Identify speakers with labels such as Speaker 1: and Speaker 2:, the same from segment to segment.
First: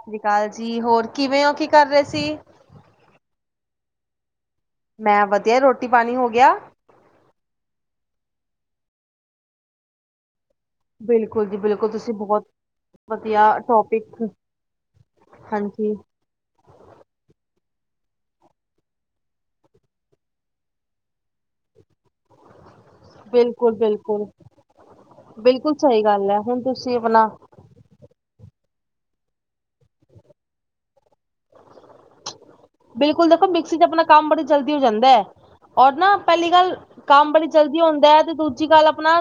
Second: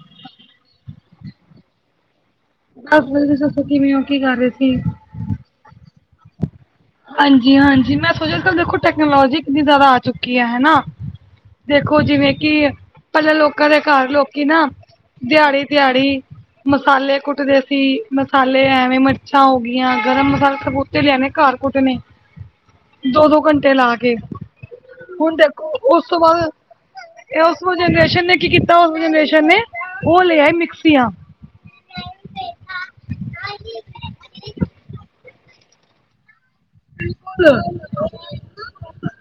Speaker 1: ਸਤਿ ਸ਼੍ਰੀ ਅਕਾਲ ਜੀ ਹੋਰ ਕਿਵੇਂ ਹੋ ਕੀ ਕਰ ਰਹੇ ਸੀ
Speaker 2: ਹਸਬੈਂਡ ਦੀ ਦੱਸੋ ਕਿਵੇਂ ਉਹ ਕੀ ਕਰ ਰਹੇ ਸੀ
Speaker 1: ਮੈਂ ਵਧੀਆ ਰੋਟੀ ਪਾਣੀ ਹੋ ਗਿਆ
Speaker 2: ਹਾਂਜੀ ਹਾਂਜੀ ਮੈਂ ਸੋਚਿਆੱਲ ਦੇਖੋ ਟੈਕਨੋਲੋਜੀ ਕਿੰਨੀ ਜ਼ਿਆਦਾ ਆ ਚੁੱਕੀ ਹੈ ਹਨਾ
Speaker 1: ਬਿਲਕੁਲ ਜੀ ਬਿਲਕੁਲ
Speaker 2: ਦੇਖੋ
Speaker 1: ਤੁਸੀਂ
Speaker 2: ਜਿਵੇਂ
Speaker 1: ਬਹੁਤ
Speaker 2: ਕਿ ਪਹਿਲਾਂ
Speaker 1: ਵਧੀਆ
Speaker 2: ਲੋਕਾਂ ਦੇ ਘਰ
Speaker 1: ਟੋਪਿਕ
Speaker 2: ਲੋਕੀ ਨਾ ਦਿਹਾੜੀ
Speaker 1: ਹਾਂਜੀ
Speaker 2: ਦਿਹਾੜੀ ਮਸਾਲੇ ਕੁੱਟਦੇ ਸੀ ਮਸਾਲੇ ਐਵੇਂ ਮਿਰਚਾਂ ਹੋ ਗਈਆਂ ਗਰਮ ਮਸਾਲੇ ਸਭ ਉੱਤੇ ਲਿਆਣੇ ਘਰ ਕੁਟਣੇ ਦੋ ਦੋ ਘੰਟੇ
Speaker 1: ਬਿਲਕੁਲ
Speaker 2: ਲਾ ਕੇ
Speaker 1: ਬਿਲਕੁਲ
Speaker 2: ਹੁਣ ਦੇਖੋ
Speaker 1: ਬਿਲਕੁਲ ਸਹੀ
Speaker 2: ਉਸ ਤੋਂ
Speaker 1: ਗੱਲ ਹੈ
Speaker 2: ਬਾਅਦ
Speaker 1: ਹੁਣ ਤੁਸੀਂ ਆਪਣਾ
Speaker 2: ਇਹ ਉਸ ਜਨਰੇਸ਼ਨ ਨੇ ਕੀ ਕੀਤਾ ਉਸ ਜਨਰੇਸ਼ਨ ਨੇ ਉਹ ਲੇ ਆਏ ਮਿਕਸੀਆਂ
Speaker 1: ਟਣ ਬਿਲਕੁਲ ਦੇਖੋ ਮਿਕਸੀ ਚ ਆਪਣਾ ਕੰਮ ਬੜੀ ਜਲਦੀ ਹੋ ਜਾਂਦਾ ਹੈ ਔਰ ਨਾ ਪਹਿਲੀ ਗੱਲ ਕੰਮ ਬੜੀ ਜਲਦੀ ਹੁੰਦਾ ਹੈ ਤੇ ਦੂਜੀ ਗੱਲ ਆਪਣਾ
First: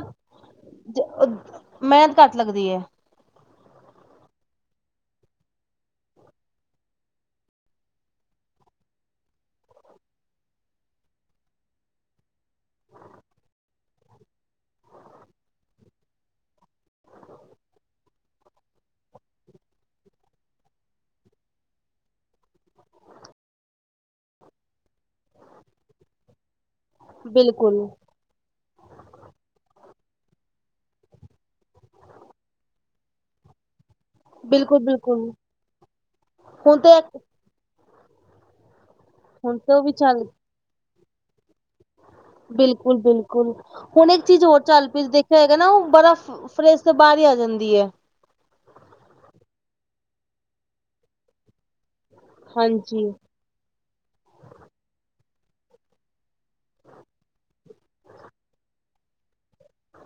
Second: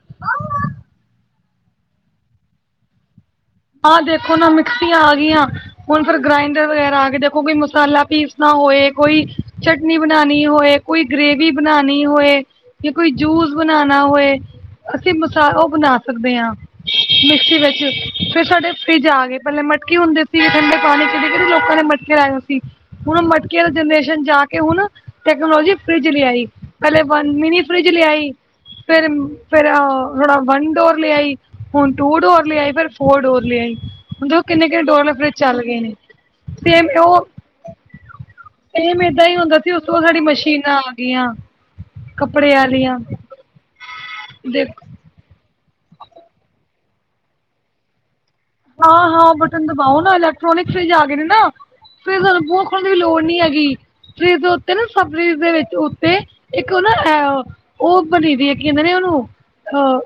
Speaker 1: ਮਿਹਨਤ ਘੱਟ ਲੱਗਦੀ ਹੈ
Speaker 2: ਆਹ ਦੇਖੋ ਨਾ ਮਿਕਸੀਆਂ ਆ ਗਈਆਂ ਹੁਣ ਫਿਰ ਗ੍ਰਾਇੰਡਰ ਵਗੈਰਾ ਆ ਗਏ ਦੇਖੋ ਕੋਈ ਮਸਾਲਾ ਪੀਸਨਾ ਹੋਏ ਕੋਈ ਚਟਨੀ ਬਣਾਉਣੀ ਹੋਏ ਕੋਈ ਗ੍ਰੇਵੀ ਬਣਾਉਣੀ ਹੋਏ ਜਾਂ ਕੋਈ ਜੂਸ ਬਣਾਣਾ ਬਣਾ ਹੋਏ ਅਸੀਂ ਮਸ ਉਹ ਬਣਾ ਸਕਦੇ ਹਾਂ ਮਿਕਸੀ ਵਿੱਚ ਫੇਰ ਸਾਡੇ ਫਰਿੱਜ ਆ ਗਏ ਪਹਿਲੇ ਮਟਕੇ ਹੁੰਦੇ ਸੀ ਠੰਡੇ ਪਾਣੀ ਚ ਵੀ ਕਹਿੰਦੇ ਲੋਕਾਂ ਨੇ ਮਟਕੇ ਲਾਏ ਹੋਏ ਸੀ। ਹੁਣ ਮਟਕੇ ਜਨਰੇਸ਼ਨ ਜਾ ਕੇ ਹੁਣ ਟੈਕਨੋਲੋਜੀ ਫਰਿੱਜ ਲੇ ਆਈ ਪਹਿਲੇ ਵਨ ਮਿਨੀ
Speaker 1: ਬਿਲਕੁਲ
Speaker 2: ਫਰਿੱਜ ਲਿਆਈ ਫੇਰ ਫੇਰ ਆ ਥੋੜਾ ਵੰਨ ਡੋਰ ਲੇ ਆਈ ਹੁਣ ਟੂ ਡੋਰ ਲੇ ਆਈ ਫਿਰ ਫੋਰ ਡੋਰ ਲੀ ਆਈ ਹੁਨ ਦੇਖੋ ਕਿੰਨੇ
Speaker 1: ਬਿਲਕੁਲ
Speaker 2: ਕਿੰਨੇ ਡੋਰ ਦੇ
Speaker 1: ਬਿਲਕੁਲ
Speaker 2: ਫਰਿੱਜ ਚੱਲ ਗਏ ਨੇ ਤੇ ਉਹ ਸੇਮ ਏਦਾਂ ਹੀ
Speaker 1: ਹੁਣ
Speaker 2: ਹੁੰਦਾ ਸੀ
Speaker 1: ਤੇ
Speaker 2: ਉਸ
Speaker 1: ਉਹ ਵੀ
Speaker 2: ਤੋਂ ਬਾਦ ਸਾਡੀ
Speaker 1: ਚੱਲ
Speaker 2: ਮਸ਼ੀਨਾਂ ਆ ਗਈਆਂ ਕੱਪੜੇ
Speaker 1: ਬਿਲਕੁਲ
Speaker 2: ਵਾਲੀਆਂ
Speaker 1: ਬਿਲਕੁਲ ਹੁਣ ਇੱਕ ਚੀਜ਼ ਹੋਰ
Speaker 2: ਦੇਖ
Speaker 1: ਚੱਲ ਪਈ ਦੇਖੋ ਦੇਖਿਆ ਨਾ ਓਹ ਬਰਫ਼ ਫਰਿੱਜ ਦੇ ਬਾਹਰ ਹੀ ਆ ਜਾਂਦੀ ਹੈ
Speaker 2: ਹਾਂ ਹਾਂ ਬਟਨ ਦਬਾਓ ਨਾ ਇਲੈਕਟ੍ਰੋਨਿਕ ਫਰਿੱਜ ਆ ਗਏ ਨੇ ਨਾ ਫੇਰ ਸਾਨੂੰ ਬੁਆ ਖੋਲਣ ਦੀ ਵੀ
Speaker 1: ਹਾਂਜੀ
Speaker 2: ਲੋੜ ਨੀ ਹੈਗੀ ਫਰਿਜ ਦੇ ਉੱਤੇ ਨਾ ਸਬਜੀ ਦੇ ਵਿੱਚ ਉੱਤੇ ਇੱਕ ਉਹ ਨਾ ਉਹ ਘੜੀ ਦੇਖ ਕੇ ਤੇ ਨੀ ਉਹਨੂੰ ਅਹ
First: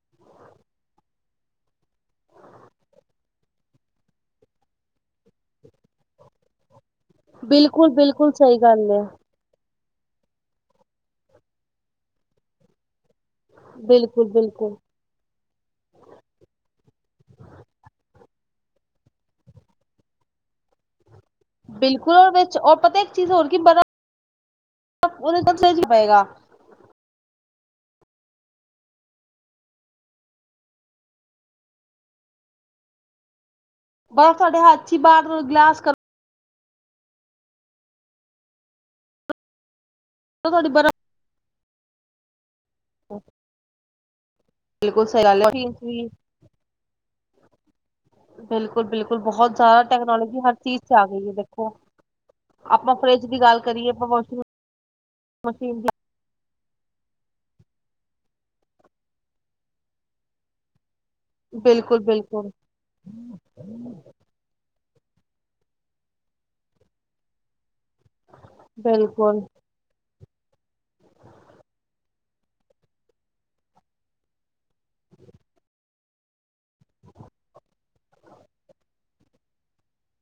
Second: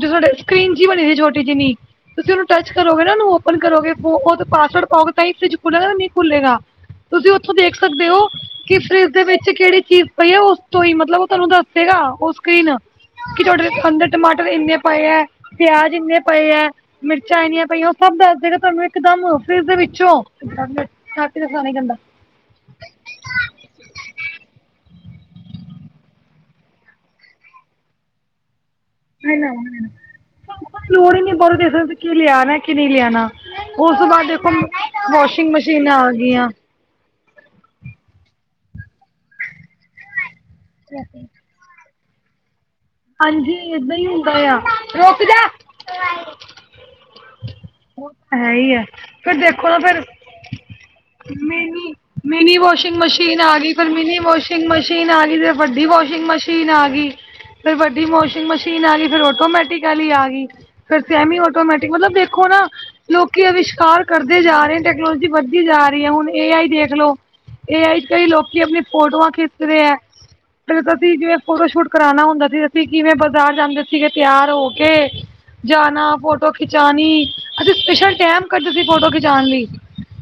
Speaker 2: ਜੋ ਸਾਡੇ ਸਕਰੀਨ ਜਿਹੀ ਬਣੀ ਸੀ ਛੋਟੀ ਜਿਨੀ ਤੁਸੀਂ ਉਹਨੂੰ ਟਚ ਕਰੋਗੇ ਨਾ ਓਹਨੂੰ ਓਪਨ ਕਰੋਗੇ ਉਹ ਪਾਸਵਰਡ ਪਾਓਗੇ ਤਾਂ ਹੀ ਫਰਿੱਜ ਖੁੱਲੇਗਾ ਨਹੀਂ ਤਾਂ ਨਹੀਂ ਖੁੱਲੇਗਾ ਤੁਸੀਂ ਉੱਥੋਂ ਦੇਖ
Speaker 1: ਬਿਲਕੁਲ
Speaker 2: ਸਕਦੇ ਹੋ
Speaker 1: ਬਿਲਕੁਲ ਸਹੀ
Speaker 2: ਕਿ
Speaker 1: ਗੱਲ ਹੈ
Speaker 2: ਫਰਿੱਜ ਦੇ ਵਿੱਚ ਕਿਹੜੀ ਚੀਜ਼ ਪਈ ਹੈ ਉਸ ਤੋਂ ਹੀ ਮਤਲਬ ਉਹ ਤੁਹਾਨੂੰ ਦੱਸੇਗਾ ਉਹ ਸਕਰੀਨ ਕਿ ਤੁਹਾਡੇ ਅੰਦਰ
Speaker 1: ਬਿਲਕੁਲ
Speaker 2: ਟਮਾਟਰ
Speaker 1: ਬਿਲਕੁਲ।
Speaker 2: ਇੰਨੇ ਪਏ ਹੈ ਪਿਆਜ ਇੰਨੇ ਪਏ ਹੈ ਚਾਈਨੀਆਂ ਪਈਆਂ ਉਹ ਸਭ ਦੱਸ ਦਏਗਾ ਤੁਹਾਨੂੰ ਇੱਕ ਦਮ ਫਰਿੱਜ ਦੇ ਵਿੱਚੋਂ ਦਾ ਖਾਣਾ ਹੀ ਗੰਦਾ
Speaker 1: ਬਿਲਕੁਲ ਓਦੇ ਵਿੱਚ ਓਹ ਪਤਾ ਇੱਕ ਚੀਜ਼ ਹੋਰ ਕੀ ਬਰਫ਼ ਉਹਦੇ [inaudible] ਨਹੀਂ ਪਏਗਾ
Speaker 2: ਨਹੀਂ ਲਿਆਣਾ ਦੀ ਲੋੜ ਹੀ ਨੀ ਬੋਲਣ ਦੀ ਕਿ ਲਿਆਣਾ ਕਿ ਨਹੀਂ ਲਿਆਉਣਾ ਉਸ ਤੋਂ ਬਾਅਦ
Speaker 1: ਬਰਫ਼
Speaker 2: ਦੇਖੋ
Speaker 1: ਤੁਹਾਡੇ ਹੱਥ ਚ ਹੀ ਬਾਹਰ
Speaker 2: ਵਾਸ਼ਿੰਗ
Speaker 1: ਗਿਲਾਸ
Speaker 2: ਮਸ਼ੀਨਾਂ
Speaker 1: ਕਰੋ
Speaker 2: ਆ ਗਈਆਂ
Speaker 1: ਤਾਂ ਤੁਹਾਡੀ ਬਰਫ਼
Speaker 2: ਐਹ ਹਾਂਜੀ ਏਦਾਂ ਹੀ ਹੁੰਦਾ ਆ
Speaker 1: ਬਿਲਕੁਲ
Speaker 2: ਰੁਕ
Speaker 1: ਸਹੀ
Speaker 2: ਜਾ
Speaker 1: ਗੱਲ ਹੈ
Speaker 2: ਹੈ ਹੀ ਹੈ
Speaker 1: ਬਿਲਕੁਲ ਬਿਲਕੁਲ
Speaker 2: ਫਿਰ
Speaker 1: ਬਹੁਤ
Speaker 2: ਦੇਖੋ ਨਾ
Speaker 1: ਜ਼ਿਆਦਾ
Speaker 2: ਫਿਰ
Speaker 1: ਟੈਕਨੋਲੋਜੀ ਹਰ ਚੀਜ਼ ਚ ਆ ਗਈ ਹੈ ਦੇਖੋ
Speaker 2: ਮਿਨੀ ਮਿਨੀ
Speaker 1: ਆਪਾਂ
Speaker 2: ਵਾਸ਼ਿੰਗ
Speaker 1: ਫਰਿਜ ਦੀ
Speaker 2: ਮਸ਼ੀਨ ਆ
Speaker 1: ਗੱਲ
Speaker 2: ਗਈ ਫਿਰ
Speaker 1: ਕਰੀਏ ਆਪਾਂ
Speaker 2: ਮਿਨੀ ਵਾਸ਼ਿੰਗ ਮਸ਼ੀਨ ਆ ਗਈ ਫੇਰ
Speaker 1: ਮਸ਼ੀਨ
Speaker 2: ਵੱਡੀ
Speaker 1: ਦੀ
Speaker 2: ਵਾਸ਼ਿੰਗ ਗ ਮਸ਼ੀਨ ਆ ਗਈ ਫਿਰ ਵੱਡੀ ਵਾਸ਼ਿੰਗ ਮਸ਼ੀਨ ਆ ਗਈ ਫਿਰ ਆਟੋਮੈਟਿਕ ਆਲੀ ਆ ਗਈ ਫਿਰ ਸੈਮੀ ਆਟੋਮੈਟਿਕ
Speaker 1: ਬਿਲਕੁਲ
Speaker 2: ਮਤਲਬ ਦੇਖੋ
Speaker 1: ਬਿਲਕੁਲ
Speaker 2: ਨਾ ਲੋਕੀ ਅਵਿਸ਼ਕਾਰ ਕਰਦੇ ਵਧਦੇ ਜਾ ਰਹੇ ਟੈਕਨੋਲੋਜੀ ਵਧਦੀ ਜਾ ਰਹੀ ਹੈ ਹੁਣ ਏ ਆਈ ਦੇਖ ਲੋ ਏ ਆਈ ਤੇ ਈ ਲੋਕੀ ਆਪਣੀ ਫੋਟੋਆਂ
Speaker 1: ਬਿਲਕੁਲ
Speaker 2: ਖਿੱਚ ਖਿੱਚਦੇ ਆ ਜਿਵੇਂ ਫੋਟੋ ਸ਼ੂਟ ਕਰਾਉਣਾ ਹੁੰਦਾ ਤੇ ਅਸੀਂ ਕਿਵੇਂ ਬਾਜ਼ਾਰ ਜਾਂਦੇ ਸੀਗੇ ਤਿਆਰ ਹੋ ਕੇ ਜਾਣਾ ਫੋਟੋ ਖਿਚਾਉਣੀ ਅੱਛਾ ਸਪੈਸ਼ਲ ਟੈਮ ਕੱਢਦੇ ਸੀ ਫੋਟੋ ਖਿਚਾਉਣ ਲਈ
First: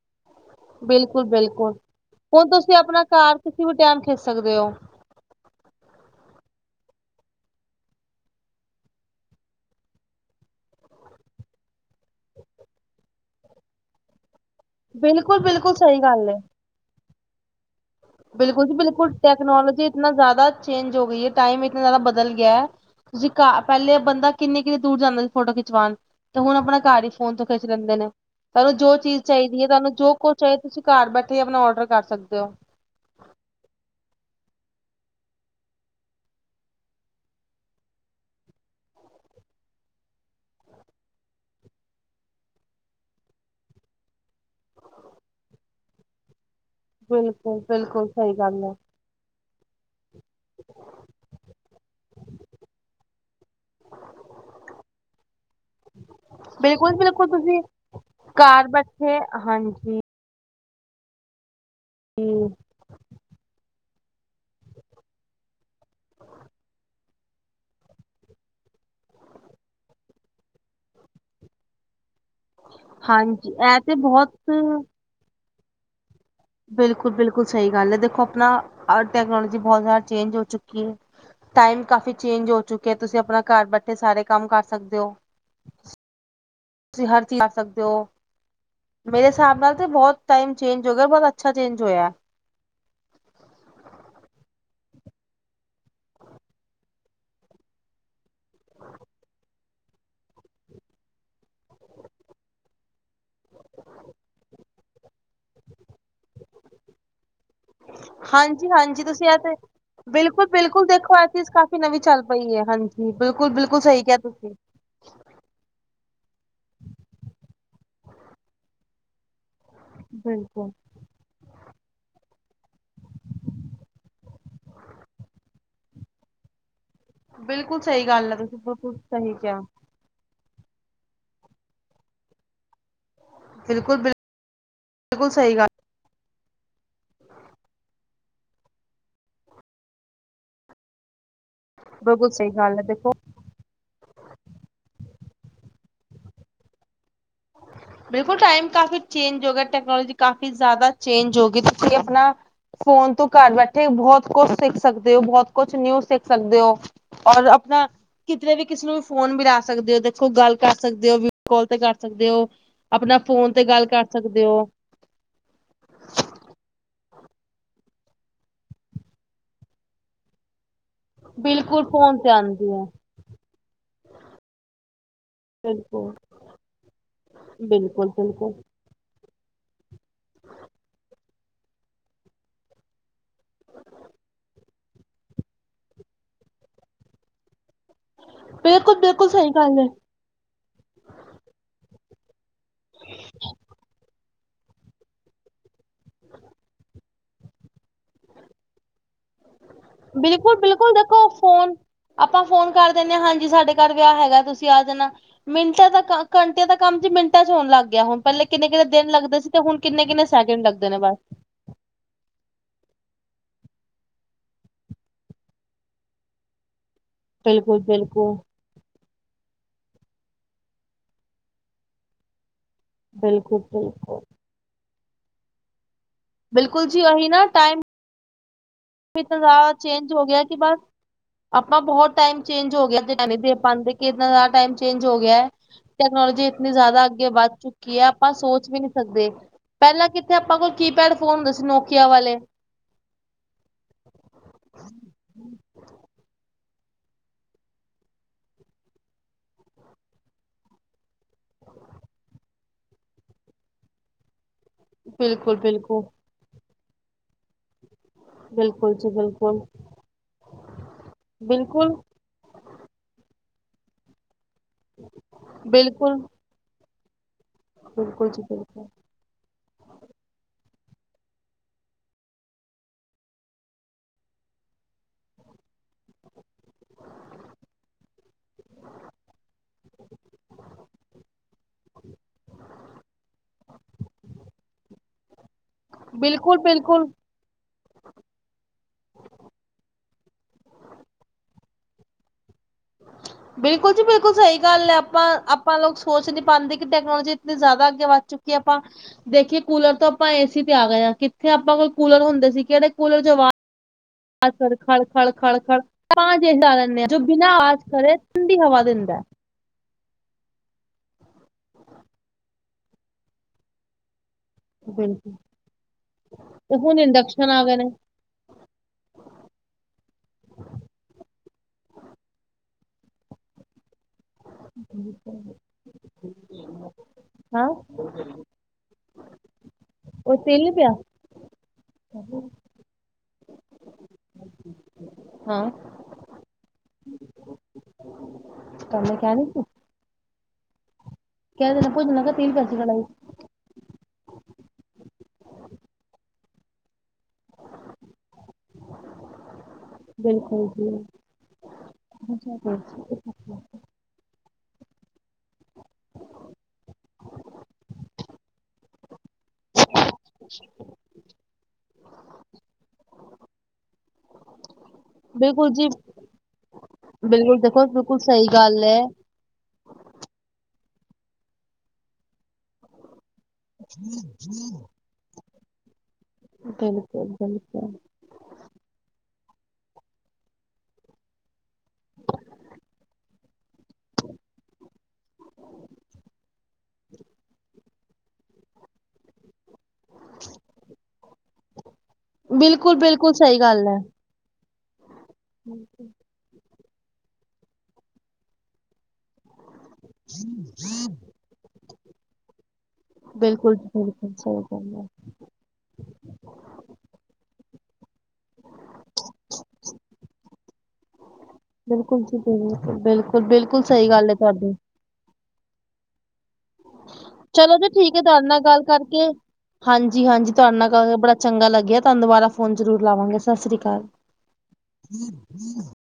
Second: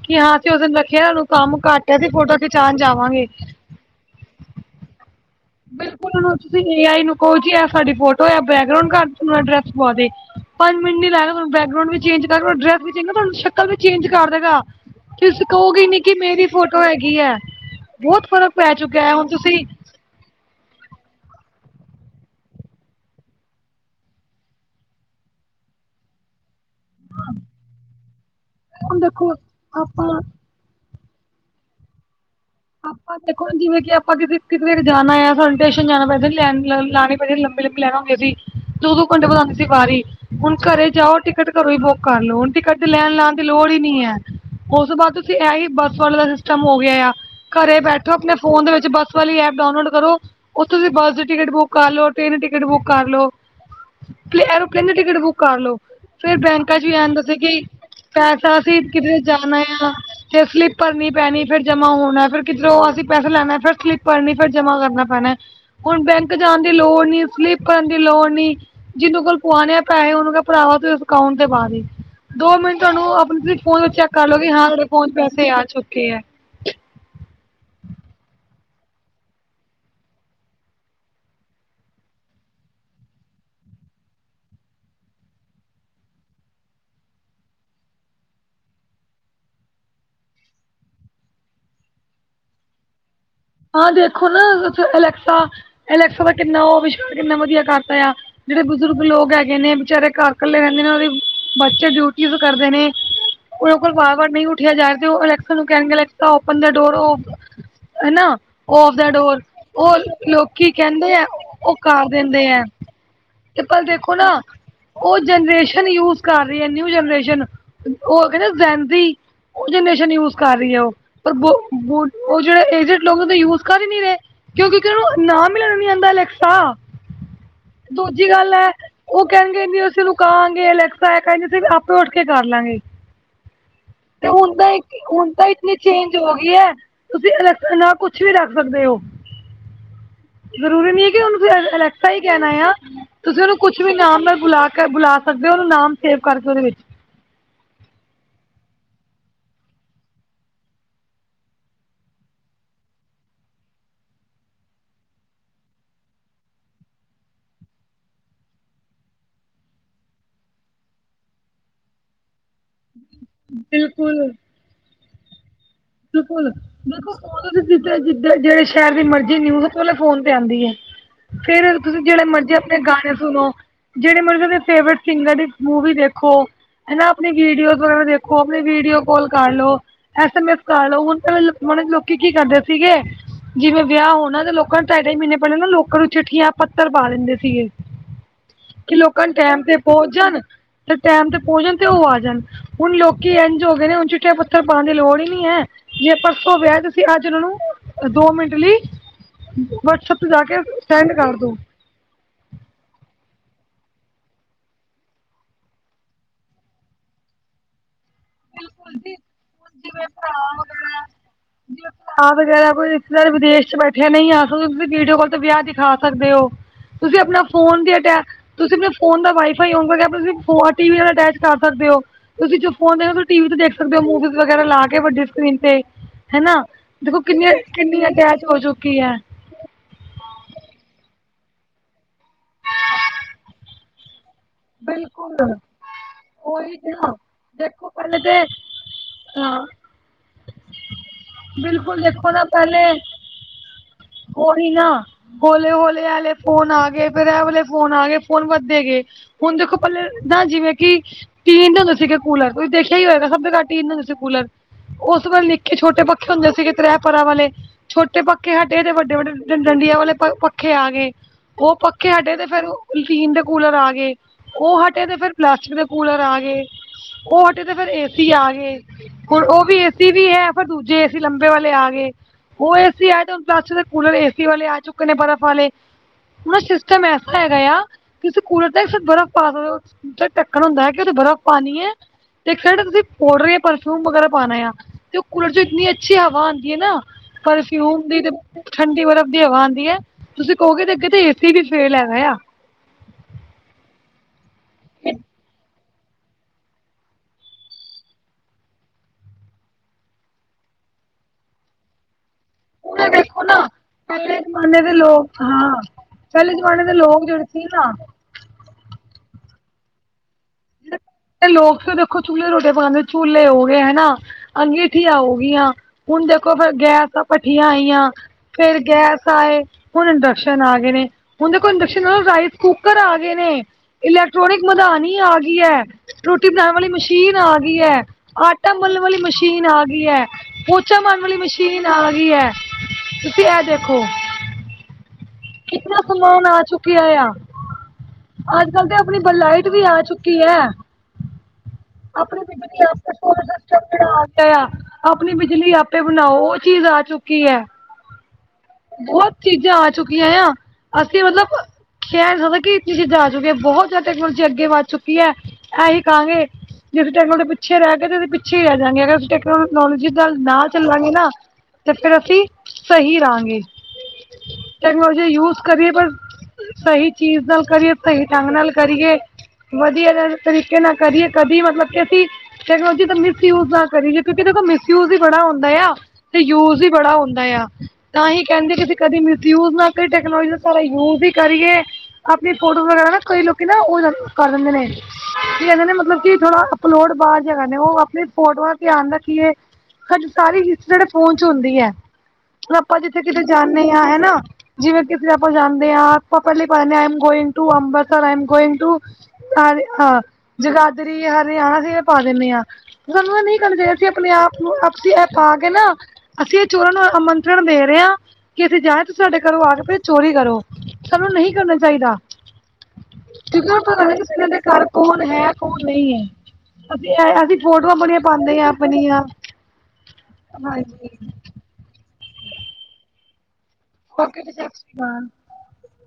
Speaker 2: ਕਿ ਹਾਂ ਅਸੀਂ ਉਸ ਦਿਨ ਰੱਖਿਆ
Speaker 1: ਬਿਲਕੁਲ
Speaker 2: ਤੁਹਾਨੂੰ ਕੰਮ
Speaker 1: ਬਿਲਕੁਲ
Speaker 2: ਘੱਟ ਹੈ ਅਸੀ ਫੋਟੋ
Speaker 1: ਹੁਣ ਤੁਸੀਂ
Speaker 2: ਖਿਚਾਉਣ
Speaker 1: ਆਪਣਾ
Speaker 2: ਜਾਵਾਂਗੇ
Speaker 1: ਕਾਰ ਕਿਸੇ ਵੀ ਟਾਈਮ ਖਿੱਚ ਸਕਦੇ [unintelligible]
Speaker 2: ਬਿਲਕੁਲ ਹੁਨ ਤੁਸੀਂ ਏ ਆਈ ਨੂੰ ਕਹੋ ਜੀ ਇਹ ਸਾਡੀ ਫੋਟੋ ਬੈਕਗਰਾਂਊਡ ਘਰ ਐਡਰੈਸ ਪਾ ਦੇ ਪੰਜ ਮਿੰਟ ਨੀ ਲੈਣੇ ਤੁਹਾਨੂੰ ਬੈਕਗਰਾਊਂਡ ਵੀ ਚੇਂਜ ਕਰ ਤੁ ਡਰੈਸ ਵੀ ਚੇਂਜ ਤੁਹਾਡੀ ਸ਼ਕਲ ਵੀ ਚੇਜ ਕਰ ਦੇਗਾ ਤੇ
Speaker 1: ਬਿਲਕੁਲ
Speaker 2: ਤੁਸੀਂ
Speaker 1: ਬਿਲਕੁਲ
Speaker 2: ਕਹੋਗੇ
Speaker 1: ਸਹੀ
Speaker 2: ਨੀ ਕਿ
Speaker 1: ਗੱਲ ਹੈ।
Speaker 2: ਮੇਰੀ ਫੋਟੋ ਹੈਗੀ ਹੈ ਬਹੁਤ ਫ਼ਰਕ
Speaker 1: ਬਿਲਕੁਲ
Speaker 2: ਪੈ
Speaker 1: ਜੀ
Speaker 2: ਚੁੱਕਿਆ
Speaker 1: ਬਿਲਕੁਲ
Speaker 2: ਹੈ ਹੁਣ ਤੁਸੀਂ
Speaker 1: ਟੈਕਨੋਲੋਜੀ ਇਤਨਾ ਜ਼ਿਆਦਾ ਚੇਂਜ ਹੋ ਗਈ ਹੈ ਟਾਈਮ ਇਤਨਾ ਜ਼ਿਆਦਾ ਬਦਲ ਗਿਆ ਹੈ ਤੁਸੀਂ ਘ, ਪਹਿਲੇ ਬੰਦਾ ਕਿੰਨੇ ਕਿੰਨੇ ਦੂਰ ਜਾਂਦਾ ਸੀ ਫੋਟੋ ਖਿਚਵਾਉਣ, ਤੇ ਹੁਣ ਆਪਣਾ ਘਰ ਹੀ ਫੋਨ ਤੋਂ ਖਿੱਚ ਲੈਂਦੇ ਨੇ, ਤੁਹਾਨੂੰ ਜੋ
Speaker 2: ਹੁਣ
Speaker 1: ਚੀਜ਼
Speaker 2: ਦੇਖੋ
Speaker 1: ਚਾਹੀਦੀ ਹੈ ਤੁਹਾਨੂੰ ਜੋ
Speaker 2: ਆਪਾਂ
Speaker 1: ਕੁਛ ਚਾਹੇ ਤੁਸੀਂ ਘਰ ਬੈਠੇ ਆਪਣਾ ਔਰਡਰ ਕਰ ਸਕਦੇ ਹੋ
Speaker 2: ਆਪਾਂ ਦੇਖੋ ਜਿਵੇਂ ਕਿ ਆਪਾਂ ਕਿਤੇ ਕਿਧਰੇ ਵੀ ਜਾਣਾ ਆ, ਸਾਨੂੰ ਸਟੇਸ਼ਨ ਜਾਣਾ ਪੈਂਦਾ ਲਾਈਨ ਬੜੀ ਲੰਬੀ ਪਹਿਲਾਂ ਆਪਾਂ ਲੈਣ ਆਂਦੇ ਸੀ, ਦੋ ਦੋ ਘੰਟੇ ਬਾਦ ਆਉਂਦੀ ਸੀ ਵਾਰੀ ਹੁਣ ਘਰੇ ਜਾਓ ਟਿਕਟ ਘਰੋਂ ਹੀ ਬੁੱਕ ਕਰ ਲੋ, ਹੁਣ ਟਿਕਟ ਦੀ ਲੈਣ ਲਾਣ ਦੀ ਲੋੜ ਹੀ ਨਹੀਂ ਹੈ ਉਸ ਤੋਂ ਬਾਅਦ ਤੁਸੀਂ ਇਹ ਹੀ ਬੱਸ ਵਾਲਾ ਸਿਸਟਮ ਹੋ ਗਿਆ
Speaker 1: ਬਿਲਕੁਲ
Speaker 2: ਘਰੇ
Speaker 1: ਬਿਲਕੁਲ
Speaker 2: ਬੈਠੋ,
Speaker 1: ਸਹੀ
Speaker 2: ਆਪਣੇ
Speaker 1: ਗੱਲ
Speaker 2: ਫੋਨ ਦੇ
Speaker 1: ਹੈ
Speaker 2: ਵਿੱਚ ਬੱਸ ਵਾਲੀ ਐਪ ਡਾਊਨਲੋਡ ਕਰੋ ਉੱਥੋਂ ਦੀ ਬੱਸ ਦੀ ਟਿਕਟ ਬੁੱਕ ਕਰ ਲੋ ਟ੍ਰੇਨ ਟਿਕਟ ਬੁੱਕ ਕਰ ਲੋ, ਪ ਐਰੋਪਲੇਨ ਦੀ ਟਿਕਟ ਬੁੱਕ ਕਰ ਲੋ ਫੇਰ ਬੈਂਕਾਂ ਚ
Speaker 1: ਬਿਲਕੁਲ
Speaker 2: ਵੀ ਆਂ
Speaker 1: ਬਿਲਕੁਲ
Speaker 2: ਦੱਸੇ
Speaker 1: ਤੁਸੀਂ
Speaker 2: ਕਿ ਪੈਸਾ,
Speaker 1: ਘਰ
Speaker 2: ਅਸੀਂ
Speaker 1: ਬੈਠੇ
Speaker 2: ਕਿਧਰੇ ਜਾਣਾ ਆ
Speaker 1: ਹਾਂਜੀ
Speaker 2: ਫੇਰ ਸਲਿਪ ਭਰਨੀ ਪੈਣੀ, ਫਿਰ ਜਮਾ ਹੋਣਾ ਫਿਰ ਕਿਧਰੋ ਉਹ ਅਸੀਂ ਪੈਸੇ ਲੈਣਾ, ਫਿਰ ਸਲਿੱਪ ਭਰਨੀ ਫ਼ਿਰ ਜਮ੍ਹਾਂ ਕਰਨਾ ਪੈਣਾ ਹੁਣ ਬੈਂਕ ਜਾਣ ਦੀ ਲੋੜ ਨੀ, ਸਲੀਪ ਭਰਣ ਦੀ ਲੋੜ ਨੀ ਜਿਹਨੂੰ ਕੋਲ ਪਵਾਣੇ ਆ ਪੈਸੇ, ਉਹਨੂੰ ਕਹਿ ਭਰਾਵਾ ਤੂੰ ਇਸ ਅਕਾਊਂਟ ਤੇ ਪਾ ਦੇ ਦੋ ਮਿੰਟ ਤੁਹਾਨੂੰ ਆਪਣੇ
Speaker 1: ਹਾਂਜੀ
Speaker 2: ਤੁਸੀਂ
Speaker 1: ਇਹ
Speaker 2: ਫੋਨ
Speaker 1: ਤੇ
Speaker 2: ਚੈੱਕ ਕਰ ਲਓਗੇ, ਹਾਂ
Speaker 1: ਬਹੁਤ
Speaker 2: ਤੁਹਾਡੇ ਫੋਨ ਚ ਪੈਸੇ ਆ ਚੁੱਕੇ ਆ
Speaker 1: ਬਿਲਕੁਲ ਬਿਲਕੁਲ ਸਹੀ ਗੱਲ ਹੈ, ਦੇਖੋ ਆਪਣਾ ਟੈਕਨੋਲੋਜੀ ਬਹੁਤ ਜ਼ਿਆਦਾ ਚੇਂਜ ਹੋ ਚੁੱਕੀ ਹੈ ਟਾਈਮ ਕਾਫੀ ਚੇਂਜ ਹੋ ਚੁੱਕਿਆ, ਤੁਸੀਂ ਆਪਣਾ ਘਰ ਬੈਠੇ ਸਾਰੇ ਕੰਮ ਕਰ ਸਕਦੇ ਹੋ ਤੁਸੀਂ ਹਰ ਚੀਜ਼, ਕਰ ਸਕਦੇ ਹੋ ਮੇਰੇ ਹਿਸਾਬ ਨਾਲ ਤੇ ਬਹੁਤ ਟਾਈਮ ਚੇਂਜ ਹੋ ਗਿਆ, ਬਹੁਤ ਅੱਛਾ ਚੇਂਜ ਹੋਇਆ
Speaker 2: ਹਾਂ ਦੇਖੋ ਨਾ ਉਥ ਅਲੈਕਸਾ ਅਲੈਕਸਾ ਦਾ ਕਿੰਨਾ ਉਹ ਵਿਸ਼ਵਾਸ ਕਿੰਨਾ ਵਧੀਆ ਕਰਤਾ ਆ ਜਿਹੜੇ ਬਜ਼ੁਰਗ ਲੋਕ ਹੈਗੇ ਨੇ ਬਚਾਰੇ ਘਰ ਇਕੱਲੇ ਰਹਿੰਦੇ ਨੇ, ਉਹਦੇ ਬੱਚੇ ਡਿਊਟੀਜ਼ ਕਰਦੇ ਨੇ ਉਹਦੇ ਕੋਲ ਵਾਰ ਵਾਰ ਨਹੀਂ ਉੱਠਿਆ ਜਾ ਰਿਹਾ, ਤੇ ਉਹ ਅਲੈਸਾ ਨੂੰ ਕਹਿਣਗੇ ਓਪਨ ਦਾ ਡੋਰ, ਔ ਹੈਨਾ
Speaker 1: ਹਾਂਜੀ ਹਾਂਜੀ ਤੁਸੀਂ ਇਹ ਤੇ ਬਿਲਕੁਲ
Speaker 2: ਲੋਕੀ
Speaker 1: ਬਿਲਕੁਲ
Speaker 2: ਕਹਿੰਦੇ
Speaker 1: ਦੇਖੋ
Speaker 2: ਆ
Speaker 1: ਇਹ ਚੀਜ਼
Speaker 2: ਉਹ
Speaker 1: ਕਾਫ਼ੀ ਨਵੀਂ
Speaker 2: ਕਰ
Speaker 1: ਚੱਲ
Speaker 2: ਦਿੰਦੇ
Speaker 1: ਪਈ ਹੈ, ਹਾਂਜੀ ਜ ਬਿਲਕੁਲ ਬਿਲਕੁਲ
Speaker 2: ਪਰ
Speaker 1: ਸਹੀ
Speaker 2: ਦੇਖੋ
Speaker 1: ਕਿਹਾ
Speaker 2: ਨਾ
Speaker 1: ਤੁਸੀਂ
Speaker 2: ਉਹ ਜਨਰੇਸ਼ਨ ਯੂਜ ਕਰ ਰਹੀ ਹੈ ਨਿਊ ਜਨਰੇਸ਼ਨ, ਉਹ ਹੈਗੇ ਨਾ ਜ਼ੈਨਜ਼ੀ ਉਹ ਜਨਰੇਸ਼ਨ ਯੂਜ ਕਰ
Speaker 1: ਬਿਲਕੁਲ
Speaker 2: ਰਹੀ ਹੈ ਉਹ, ਪਰ ਬ ਉਹ ਜਿਹੜੇ ਅਜੇਡ ਔ ਤੇ ਯੂਜ ਕਰ ਨੀ ਰਹੇ ਕਿਉਂਕਿ ਉਹਨੂੰ ਨਾਮ ਨੀ ਲੈਣਾ ਨੀ ਆਉਂਦਾ ਅਲੈਕਸਾ
Speaker 1: ਬਿਲਕੁਲ ਸਹੀ ਗੱਲ ਹੈ ਤੁਸੀਂ ਬਿਲਕੁਲ ਸਈ
Speaker 2: ਕਹਿਣਗੇ ਵੀ ਅਸੀਂ ਕਹਾਂਗੇ ਅਲੈਕਸਾ ਐ ਕਰ ਕਹਿੰਦੇ ਅਸੀ ਆਪੇ ਉੱਠ ਕੇ ਕਰ ਲਾਂਗੇ
Speaker 1: ਬਿਲਕੁਲ
Speaker 2: ਤੇ ਹੁਣ ਤਾਂ
Speaker 1: ਬਿਲਕੁਲ
Speaker 2: ਹੁਣ ਤਾਂ
Speaker 1: ਸਹੀ ਗੱਲ
Speaker 2: ਇਤਨੀ ਚੇਂਜ ਹੋ ਗਈ ਹੈ ਤੁਸੀਂ ਅਲੈਕਸਾ ਨਾ ਕੁਛ ਵੀ ਰੱਖ ਸਕਦੇ ਹੋ, ਜ਼ਰੂਰੀ ਨਹੀਂ ਤੇ ਉਹਨੂੰ ਫੇਰ ਅਲੈਕਸਾ ਹੀ
Speaker 1: ਬਿਲਕੁਲ
Speaker 2: ਕਹਿਣਾ
Speaker 1: ਸਹੀ
Speaker 2: ਆ
Speaker 1: ਗੱਲ ਹੈ ਦੇਖੋ
Speaker 2: ਤੁਸੀਂ ਉਹਨੂੰ ਕੁੱਛ ਵੀ ਨਾਮ ਨਾਲ ਬੁਲਾ ਕੇ ਬੁਲਾ ਸਕਦੇ ਹੋ ਓਨੂੰ ਨਾਮ ਸੇਵ ਕਰਕੇ ਓਦੇ ਵਿੱਚ
Speaker 1: ਬਿਲਕੁਲ ਟਾਈਮ ਕਾਫ਼ੀ ਚੇਂਜ ਹੋ ਗਿਆ ਟੈਕਨੋਲੋਜੀ ਕਾਫੀ ਜ਼ਿਆਦਾ ਚੇਂਜ ਹੋ ਗਈ ਤੁਸੀਂ ਆਪਣਾ ਫੋਨ ਤੋਂ ਘਰ ਬੈਠੇ ਈ ਬਹੁਤ ਕੁਛ ਸਿੱਖ ਸਕਦੇ ਹੋ ਬਹੁਤ ਕੁਛ ਨਿਊ ਸਿੱਖ ਸਕਦੇ ਹੋ ਔਰ ਆਪਣਾ ਕਿਧਰੇ ਵੀ ਕਿਸੇ ਨੂੰ ਵੀ ਫੋਨ ਮਿਲਾ ਸਕਦੇ ਹੋ ਦੇਖੋ ਗੱਲ ਕਰ ਸਕਦੇ ਹੋ ਵੀਡੀਓ ਕਾਲ ਤੇ ਕਰ ਸਕਦੇ ਹੋ ਆਪਣਾ ਫੋਨ ਤੇ ਗੱਲ ਕਰ
Speaker 2: ਬਿਲਕੁਲ
Speaker 1: ਸਕਦੇ ਹੋ
Speaker 2: ਬਿਲਕੁਲ ਦੇਖੋ ਫੋਨ ਜ ਜਿੱਦ ਜਿਹੜੇ ਸ਼ਹਿਰ ਦੀ ਮਰਜ਼ੀ ਨਊਜ਼ ਪਹਿਲੇ ਫੋਨ ਤੇ ਆਉਂਦੀ ਹੈ ਫੇਰ
Speaker 1: ਬਿਲਕੁਲ
Speaker 2: ਤੁਸੀਂ
Speaker 1: ਫੋਨ
Speaker 2: ਜਿਹੜੇ
Speaker 1: ਤੇ
Speaker 2: ਮਰਜ਼ੀ
Speaker 1: ਆਉਂਦੀ
Speaker 2: ਆਪਣੇ
Speaker 1: ਹੈ
Speaker 2: ਗਾਣੇ ਸੁਣੋ ਜਿਹੜੇ ਮਰਜ਼ੀ ਉਦੇ ਫੇਵਰੇਟ ਸਿੰਗਰ ਦੀ ਮੂਵੀ
Speaker 1: ਬਿਲਕੁਲ
Speaker 2: ਦੇਖੋ ਹੈਨਾ ਆਪਣੀ ਵੀਡੀਓ ਵਗੈਰਾ
Speaker 1: ਬਿਲਕੁਲ
Speaker 2: ਦੇਖੋ
Speaker 1: ਬਿਲਕੁਲ
Speaker 2: ਆਪਣੀ ਵੀਡੀਓ ਕਾਲ ਕਰ ਲੋ ਐਸ ਐਮ ਐ ਕਰ ਲਓ ਹੁਣ ਤਾਂ ਹੁ ਲੋਕੀ ਕੀ ਕਰਦੇ ਸੀਗੇ ਜਿਵੇਂ ਵਿਆਹ ਹੋਨਾ, 'ਤੇ ਲੋਕਾਂ ਨੂੰ ਢਾਈ- ਢਾਈ ਮ੍ਹੀਨੇ ਪਹਿਲਾ ਨਾ ਲੋਕਾਂ ਨੂੰ ਚਿੱਠੀਆਂ-ਪੱਤਰ ਪਾ ਦਿੰਦੇ ਸੀਗੇ। ਕੇ
Speaker 1: ਬਿਲਕੁਲ
Speaker 2: ਲੋਕਾਂ
Speaker 1: ਬਿਲਕੁਲ
Speaker 2: ਨੂੰ
Speaker 1: ਸਹੀ
Speaker 2: ਟੈਮ 'ਤੇ
Speaker 1: ਗੱਲ ਹੈ
Speaker 2: ਪਹੁੰਚ ਜਾਨ। 'ਤੇ ਟੈਮ ਤੇ ਪਹੁੰਚਨ ਤੇ ਉਹ ਆ ਜਾਨ, ਹੁਨ ਲੋਕੀ ਐੰਜ ਹੋ ਗਏ ਨੇ ਹੁਨ ਚਿੱਠੀਆਂ-ਪੱਤਰ ਪਾਨ ਦੀ ਲੋੜ ਈ ਕੀ ਐ, ਜੇ ਪਰਸੋਂ ਵਿਆਹ ਤੁਸੀਂ ਅੱਜ ਉਨਾਂ ਨੂੰ ਦੋ ਮਿੰਟ ਲੀ, ਵਟਸਐਪ ਤੇ ਜਾ ਕੇ
Speaker 1: ਬਿਲਕੁਲ-ਬਿਲਕੁਲ
Speaker 2: ਸੈਂਡ
Speaker 1: ਦੇਖੋ
Speaker 2: ਕਰਦੋ।
Speaker 1: ਫੋਨ ਆਪਾਂ ਫੋਨ ਕਰ ਦਿੰਨੇ, ਹਾਂਜੀ ਸਾਡੇ ਘਰ ਵਿਆਹ ਹੈਗਾ, ਤੁਸੀਂ ਆ ਜਾਨਾ। ਮਿੰਟਾਂ ਦਾ ਕ, ਘੰਟੇ ਦਾ ਕੰਮ ਜੀ ਮਿੰਟਾਂ 'ਚ ਹੋਨ ਲੱਗ ਗਿਆ ਹੁਨ। ਪੈਂਲੇ ਕਿੰਨੇ-ਕਿੰਨੇ ਦਿਨ ਲਗਦੇ ਸੀ 'ਤੇ ਹੁਨ ਕਿੰਨੇ-ਕਿੰਨੇ ਸੈਕਿੰਡ ਲਗਦੇ ਨੇ, ਬਸ।
Speaker 2: ਮਤਲਬ ਆਹ ਵਗੈਰਾ, ਕੋਈ ਇਸ ਵਿਦੇਸ਼ 'ਚ ਬੈਠਿਆ ਨਈ ਆ ਸਕਦੇ, ਤੁਸੀਂ ਵੀਡੀਓ ਕੋਲ ਤੇ ਵਿਆਹ ਦਿਖਾ ਸਕਦੇ ਓ। ਤੁਸੀਂ ਆਪਨਾ ਫੋਨ 'ਤੇ ਅਟੈਕ
Speaker 1: ਬਿਲਕੁਲ-ਬਿਲਕੁਲ,
Speaker 2: ਤੁਸੀਂ ਆਪਨੇ ਫੋਨ ਦਾ ਵਾਈ-ਫਾਈ ਔਨ ਕਰਕੇ ਅਪਨੇ ਫੋਨ ਟੀ, ਵੀ, ਅਟੈਚ ਕਰ ਸਕਦੇ ਓ। ਤੁਸੀਂ ਜੋ ਫੋਨ ਦੇ ਟੀ, ਵੀ, 'ਤੇ ਦੇਖ
Speaker 1: ਬਿਲਕੁਲ-ਬਿਲਕੁਲ। ਬਿਲਕੁਲ
Speaker 2: ਸਕਦੇ ਓ,
Speaker 1: ਬਿਲਕੁਲ
Speaker 2: ਮੂਵੀਜ਼ ਵਗੈਰਾ ਲਾ ਕੇ ਵੱਡੀ ਸਕਰੀਨ ''ਤੇ। ਹੈਨਾ,
Speaker 1: ਬਿਲਕੁਲ ਜੀ
Speaker 2: ਦੇਖੋ
Speaker 1: ਉਹੀ
Speaker 2: ਕਿੰਨੀ- ਕਿੰਨੀ ਅਟੈਚ ਹੋ ਚੁੱਕੀ ਐ।
Speaker 1: ਇਸ ਤੋ ਬਾਦ ਚੇਂਜ ਹੋ ਗਿਐ ਕਿ, ਬਸ। ਆਪਾਂ ਬੋਤ ਟਾਈਮ ਚੇਂਜ ਹੋ ਗਿਐ, ਜਿਨਾ ਦੇ ਪਾਂਦੇ ਕਿ ਇਦਾਂ ਦਾ ਟਾਈਮ ਚੇਂਜ ਹੋ ਗਿਐ।
Speaker 2: ਬਿਲਕੁਲ
Speaker 1: ਟੈਕਨੋਲੋਜੀ ਇਤਨੀ
Speaker 2: ਉਹੀ ਤੇ
Speaker 1: ਜਾਦਾ
Speaker 2: ਨਾ
Speaker 1: ਅੱਗੇ ਵੱਦ
Speaker 2: ਦੇਖੋ
Speaker 1: ਚੁੱਕੀ ਐ,
Speaker 2: ਪਹਿਲੇ
Speaker 1: ਆਪਾਂ
Speaker 2: ਤੇ
Speaker 1: ਸੋਚ ਵੀ ਨੀ ਸਕਦੇ,
Speaker 2: ਹਾਂ
Speaker 1: ਪੈਲਾਂ ਕਿ 'ਤੇ ਆਪਾਂ ਕੋਲ ਕੀਪੈਡ ਫੋਨ ਹੁੰਦੇ ਸੀ, ਨੋਕੀਆ ਵਾਲੇ।
Speaker 2: ਓਈ ਨਾ, ਓਲੇ-ਓਲੇ ਆਲੇ ਫੋਨ ਆ ਗਏ। ਫਿਰ ਐਹ ਵਾਲੇ ਫੋਨ ਆ ਗਏ, ਫੋਨ ਵੱਧੇ ਗਏ। ਹੁਨ ਦੇਖੋ ਪਲੇ, ਨਾ ਜਿਵੇਂ ਕਿ ਟੀਨ ਦੇ ਹੁੰਦੇ ਸੀਗੇ ਕੂਲਰ, ਕੋਈ ਦੇਖਿਆ ਈ ਹੋਏਗਾ। ਸਭ ਦੇ ਘਰ ਟੀਨ ਦੇ ਹੁੰਦੇ ਸੀ ਕੂਲਰ। ਓਸ ਵਾਰ ਲਿਖ ਕੇ
Speaker 1: ਬਿਲਕੁਲ-ਬਿਲਕੁਲ।
Speaker 2: ਛੋਟੇ ਪ ਪੱਖੇ ਹੁੰਦੇ ਸੀਗੇ ਤ੍ਰੈ ਪਰਾਂ ਵਾਲੇ। ਛੋਟੇ ਪੱਖੇ ਹਟੇ ਤੇ
Speaker 1: ਬਿਲਕੁਲ ਜੀ
Speaker 2: ਵੱਡੇ ਵੱਡੇ
Speaker 1: ਬਿਲਕੁਲ,
Speaker 2: ਡੰਡੀਆਂ ਵਾਲੇ ਪੱਖੇ ਆ ਗਏ। ਉਹ
Speaker 1: ਬਿਲਕੁਲ,
Speaker 2: ਪੱਖੇ ਹਟੇ ਤੇ ਫੇਰ ਲਟੀਨ ਦੇ ਕੂਲਰ ਆ ਗਏ, ਓ ਹਟੇ 'ਤੇ ਫਿਰ ਪਲਾਸਟਿਕ ਦੇ
Speaker 1: ਬਿਲਕੁਲ,
Speaker 2: ਕੂਲਰ ਆ ਗਏ। ਓ ਹਟੇ 'ਤੇ ਫਿਰ ਏ,
Speaker 1: ਬਿਲਕੁਲ
Speaker 2: ਸੀ,
Speaker 1: ਜੀ
Speaker 2: ਆ ਗਏ,
Speaker 1: ਬਿਲਕੁਲ।
Speaker 2: ਹੁਨ ਓ ਵੀ ਏ, ਸੀ, ਵੀ ਐ, ਫਿਰ ਦੂਜੇ ਏ, ਸੀ, ਲੰਬੇ ਵਾਲੇ ਆ ਗਏ਼। ਉਹ ਏ, ਸੀ, ਆਏ 'ਤੇ ਪਲਾਸਟਿਕ ਦੇ ਕੂਲਰ ਏ, ਸੀ, ਵਾਲੇ ਆ ਚੁੱਕੇ ਨੇ, ਬਰਫ਼ ਵਾਲੇ। ਓਹ ਨਾ ਸਿਸਟਮ ਐਸਾ ਹੈਗਾ ਆ, ਕਿ ਤੁਸੀਂ ਕੂਲਰ ਅਹ, ਪਾਗਲ! ਉਤੇ ਢੱਕਣ ਹੁੰਦੈ, ਕਿ ਉਹਦੇ ਬਰਫ਼, ਪਾਨੀ ਏ। ਤੇ ਕੇੜਾ ਤੁਸੀਂ ਪੋਡਰ ਯਾ ਪਰਫਿਊਮ ਵਗੈਰਾ ਪਾਨੈ ਆ, 'ਤੇ ਉਹ ਕੁਲਰ 'ਚ ਇੰਨੀ ਅੱਛੀ ਹਵਾ
Speaker 1: ਬਿਲਕੁਲ,
Speaker 2: ਆਂਦੀ ਏ ਨਾ,
Speaker 1: ਬਿਲਕੁਲ।
Speaker 2: ਪਰਫਿਊਮ ਦੀ 'ਤੇ ਠੰਡੀ ਵਰਫ ਦੀ ਹਵਾ ਆਂਦੀ ਐ, ਤੁਸੀਂ ਕਹੋਗੇ, ਏਦੇ ਅੱਗੇ ਤੇ ਏ, ਸੀ, ਵੀ ਫੇਲ ਹੈਗੈ ਆ।
Speaker 1: [inaudible] ਬਿਲਕੁਲ ਜੀ, ਬਿਲਕੁਲ ਸਹੀ ਗੱਲ ਐ। ਆਪਾਂ -ਆਪਾਂ ਲੋਕ ਸੋਚ ਨੀ ਪਾਂਦੇ ਕਿ ਟੈਕਨੋਲੋਜੀ ਇਤਨੀ ਜਾਦਾ ਅੱਗੇ ਵੱਧ ਚੁ ਕਿ ਆਪਾਂ ਦੇਖੀਏ, ਕੂਲਰ ਤੋਂ ਆਪਾਂ ਏ, ਸੀ, ਤੇ ਆ ਗਏ ਆ। ਕਿੱਥੇ ਆਪਾਂ ਕੋਲ ਕੂਲਰ ਹੁੰਦੇ ਸੀ। ਕੇੜੇ
Speaker 2: ਹੁਣ ਇਹ
Speaker 1: ਕੂਲਰ 'ਚ
Speaker 2: ਦੇਖੋ
Speaker 1: ਵਾ?
Speaker 2: ਨਾ ਪਹਿਲੇ
Speaker 1: ਅੱਜ-ਕੱਲ
Speaker 2: ਜ਼ਮਾਨੇ ਦੇ
Speaker 1: ਖੜ -ਖੜ
Speaker 2: ਲੋਕ
Speaker 1: -ਖੜ
Speaker 2: ਹਾਂ
Speaker 1: -ਖੜ ਤਾਂ ਜੇ
Speaker 2: ਪਹਿਲੇ
Speaker 1: ਜਾ
Speaker 2: ਜ਼ਮਾਨੇ ਦੇ
Speaker 1: ਲੈਂਨੇ ਆ, ਜੋ
Speaker 2: ਲੋਕ ਜਿਹੜੇ
Speaker 1: ਬਿਨਾ
Speaker 2: ਸੀ
Speaker 1: ਆਵਾਜ
Speaker 2: ਨਾ
Speaker 1: ਕਰੇ ਠੰਡੀ ਹਵਾ ਦਿੰਦੈ।
Speaker 2: 'ਤੇ ਲੋਕ ਤੇ ਦੇਖੋ, ਚੂਲ੍ਹੇ ਰੋਟੇ ਪਕਾਨੇ, ਚੂਲ੍ਹੇ ਹੋ ਗਏ, ਹੈਨਾ? ਅੰਗੀਠੀਆ
Speaker 1: ਬਿਲਕੁਲ
Speaker 2: ਹੋ ਗੀਆਂ, ਹੁਨ ਦੇਖੋ ਫਿਰ
Speaker 1: ਤੇ ਹੁਣ
Speaker 2: ਗੈਸ ਤੇ
Speaker 1: ਇੰਡਕਸ਼ਨ ਆ
Speaker 2: ਭੱਠੀਆਂ
Speaker 1: ਗਏ ਨੇ
Speaker 2: ਆਈਆਂ। ਫੇਰ ਗੈਸ ਆਏ, ਹੁਨ ਇੰਡਕਸ਼ਨ ਆ ਗਏ ਨੇ। ਹੁਨ ਦੇਖੋ, ਇੰਡਕਸ਼ਨ ਨਾਲ ਰਾਈਸ ਕੁੂੱਕਰ ਆ ਗਏ ਨੇ। ਇਲੈਕਟ੍ਰੋਨਿਕ ਮਧਾਨੀ ਆ ਗਈ ਐ, ਰੋਟੀ ਬਨਾਨ ਵਾਲੀ ਮਸ਼ੀਨ ਆ
Speaker 1: ਹਾਂ
Speaker 2: ਗਈ ਐ। ਹੈ, ਆਟਾ ਮਲਨ ਵਾਲੀ ਮਸ਼ੀਨ ਆ ਗਈ ਐ,
Speaker 1: ਉਹ ਤੇਲ ਨੀ ਪਿਆ
Speaker 2: ਪੋਚਾ ਮਾਰਨ ਵਾਲੀ ਵਾਲੀ ਮਸ਼ੀਨ ਆ ਗਈ ਐ, ਤੁਸੀਂ ਐਹ ਦੇਖੋ
Speaker 1: ਹਾਂ
Speaker 2: ਕਿਤਨਾ ਸਮਾਨ ਆ ਚੁੱਕਿਐ ਆ, ਅੱਜ-ਕੱਲ 'ਤੇ
Speaker 1: ਤਾਂ ਮੈਂ
Speaker 2: ਆਪਣੀ
Speaker 1: ਕਹਿ ਰਹੀ
Speaker 2: ਬਲਾਈਟ ਵੀ ਆ ਚੁੱਕੀ ਐ।
Speaker 1: ਕੈਅ ਦੇ ਨਾ, ਪੂਜ ਲੰਕਾ ਤੀਨ ਘਰ 'ਚ ਲੜਾਈ। [unintelligible]
Speaker 2: ਆਪਣੀ ਬਿਜਲੀ ਆਪੇ ਬਣਾਓ ਉਹ ਚੀਜ਼ ਆ ਚੁੱਕੀ ਹੈ। ਬਹੁਤ ਚੀਜ਼ਾਂ ਚੁੱਕੀੀਆਂ ਆ
Speaker 1: ਬਿਲਕੁਲ ਜੀ।
Speaker 2: ਅਸੀਂ ਮਤਲਬ ਕਹਿਣ
Speaker 1: ਅੱਛਾ,
Speaker 2: ਸਕਦਾ ਕਿ
Speaker 1: ਤੇ
Speaker 2: ਇਨੀ ਚੀਜ਼ਾਂ ਆ ਚੁੱਕੀਆਂ ਬਹੁਤ ਟੈਕਨੋਲਜੀ ਅੱਗੇ ਵੱਧ ਚੁੱਕੀ ਹੈ ਇਹੀ ਕਹਾਂਗੇ ਜੇ ਅਸੀ ਟੈਕਨੌਲਜੀ ਦੇ ਪਿੱਛੇ ਰਹਿ ਗੇ ਤੇ ਉਹਦੇ ਪਿੱਛੇ ਹੀ ਰਹ ਜਾਂਾਂਗੇ ਅਗਰ ਅਸੀਂ ਟੈਕਨੋੋਲੋਜੀ ਨਾਲ ਚੱਲਾਂਗੇ ਨਾ ਤੇ ਫਿਰ ਅਸੀਂ ਸਹੀ ਰਹਾਂਗੇ ਟੈਕਨੌਲਜੀ ਦਾ ਯੂਜ
Speaker 1: ਬਿਲਕੁਲ ਜੀ
Speaker 2: ਕਰੀਏ, ਬ ਸਹੀ ਚੀਜ਼
Speaker 1: ਬਿਲਕੁਲ
Speaker 2: ਨਾਲ
Speaker 1: ਦੇਖੋ
Speaker 2: ਕਰੀਏ,
Speaker 1: ਬਿਲਕੁਲ
Speaker 2: ਸਹੀ ਢੰਗ ਨਾਲ
Speaker 1: ਗੱਲ ਹੈ
Speaker 2: ਕਰੀਏ। ਵਧੀਆ ਤਰੀਕੇ ਨਾਲ ਕਰੀਏ ਕਦੀ ਮਤਲਬ ਕਿ ਅਸੀਂ ਟੈਕਨੋਲੋਜੀ ਦਾ ਮਿਸਯੂਜ ਨਾ ਕਰੀਏ, ਕਿਉਂਕਿ ਦੇਖੋ ਮਿਸਯੂਜ ਵੀ ਬੜਾ ਹੁੰਦਾ ਆ, ਤੇ ਯੂਜ ਹੀ ਬੜਾ
Speaker 1: ਬਿਲਕੁਲ
Speaker 2: ਹੁੰਦਾ ਆ।
Speaker 1: ਬਿਲਕੁਲ
Speaker 2: ਤਾਂ ਹੀ ਕਹਿੰਦੇ ਕਿ ਅਸੀਂ ਕਦੇ ਮਿਸਯੂਜ ਨਾ ਕਰੀਏ, ਟੈਕਨੋਲੋਜੀ ਦਾ ਸਾਰਾ ਯੂਜ ਹੀ ਕਰੀਏ। ਆਪਣੀ ਫੋਟੋ ਵਗੈਰਾ ਨਾ ਕਈ ਲੋਕੀ ਨਾ ਉਹ ਕਰ ਦਿੰਦੇ ਨੇ, ਕੀ ਕਹਿੰਦੇ ਨੇ ਮਤ ਅਪਲੋਡ ਬਾਹਰ ਜਗਾ ਨੇ, ਉਹ ਆਪਣੀ ਫੋਟੋਆਂ ਧਿਆਨ ਰੱਖੀਏ। ਹਾਂਜੀ ਸਾਰੀ ਹਿਸਟਰੀ ਸਾਡੇ ਫੋਨ ਚ ਹੁੰਦੀ ਹੈ, ਹੁਣ
Speaker 1: ਬਿਲਕੁਲ
Speaker 2: ਆਪਾਂ ਜਿੱਥੇ
Speaker 1: ਬਿਲਕੁਲ
Speaker 2: ਕਿਤੇ
Speaker 1: ਸਹੀ ਗੱਲ
Speaker 2: ਜਾਂਦੇ
Speaker 1: ਹੈ
Speaker 2: ਹਾਂ ਹਨਾ ਜਿਵੇਂ ਕਿਸੀਂ ਆਪਾਂ ਜਾਂਦੇ ਹਾਂ, ਆਪਾਂ ਪਹਿਲੇ ਪਾ ਦਿਦੇ ਆ ਆਈਮ ਗੋਈਗ ਟੂ ਅੰਬਰਸਰ ਆਈਮ ਗੋਇਗ ਟੁ ਹਾਂ -ਹਾਂ ਜਗਾ ਜਗਾਧਰੀ ਹਰਿਆਣਾ ਸੀ ਇਹ ਪਾ ਦਿੰਦੇ ਹਾਂ, ਸਾਨੂੰ ਇਹ ਨਹੀਂ
Speaker 1: ਬਿਲਕੁਲ
Speaker 2: ਕਣਾ
Speaker 1: ਜੀ
Speaker 2: ਚਾਹੀਦਾ ਸੀ ਆਪਣੇ
Speaker 1: ਬਿਲਕੁਲ
Speaker 2: ਆਪ
Speaker 1: ਸਹੀ
Speaker 2: ਨੂੰ
Speaker 1: ਗੱਲ ਹੈ
Speaker 2: ਆਪ ਪਾ ਕੇ ਨਾ ਅਸੀਂ ਇਹ ਚੋਰਾਂ ਨੂੰ ਆਮੰਤਰਣ ਦੇ ਰਹੇ ਹਾਂ, ਕਿ ਅਸੀਂ ਜਾ ਰਏ ਆ ਤੇ ਸਾਡੇ ਘਰੋਂ ਆ ਕੇ ਚੋਰੀ ਕਰੋ। ਸਾਨੂੰ ਨਹੀਂ ਕਰਨਾ ਚਾਹੀਦਾ
Speaker 1: ਬਿਲਕੁਲ ਜੀ ਬਿਲਕੁਲ ਬਿਲਕੁਲ
Speaker 2: ਕਿਉਂਕਿ
Speaker 1: ਬਿਲਕੁਲ ਸਹੀ ਗੱਲ ਹੈ ਤੁਹਾਡੀ
Speaker 2: ਪਤਾ ਕੌਣ ਹੈ, ਕੌਣ ਨਹੀਂ ਹੈ। ਅਸੀਂ
Speaker 1: ਚਲੋ ਜੀ
Speaker 2: ਫੋਟੋਆਂ
Speaker 1: ਠੀਕ
Speaker 2: ਬੜੀਆਂ
Speaker 1: ਹੈ ਤੁਹਾਡੇ
Speaker 2: ਪਾਉਂਦੇ
Speaker 1: ਨਾਲ
Speaker 2: ਆ
Speaker 1: ਗੱਲ
Speaker 2: ਆਪਣੀਆਂ,
Speaker 1: ਕਰਕੇ ਹਾਂਜੀ ਤੁਹਾਡੇ ਨਾਲ
Speaker 2: ਹਾਂਜੀ
Speaker 1: ਗੱਲ ਬੜਾ ਚੰਗਾ ਲੱਗਿਆ ਤੁਹਾਨੂੰ ਦੁਬਾਰਾ ਫੋਨ ਜਰੂਰ ਲਾਵਾਂਗੇ ਸਤਿ ਸ਼੍ਰੀ ਅਕਾਲ।
Speaker 2: ਅਓਕੇ ਜੀ ਸਤ ਸ੍ਰੀ ਅਕਾਲ।
Speaker 1: ਹਮ [inaudible]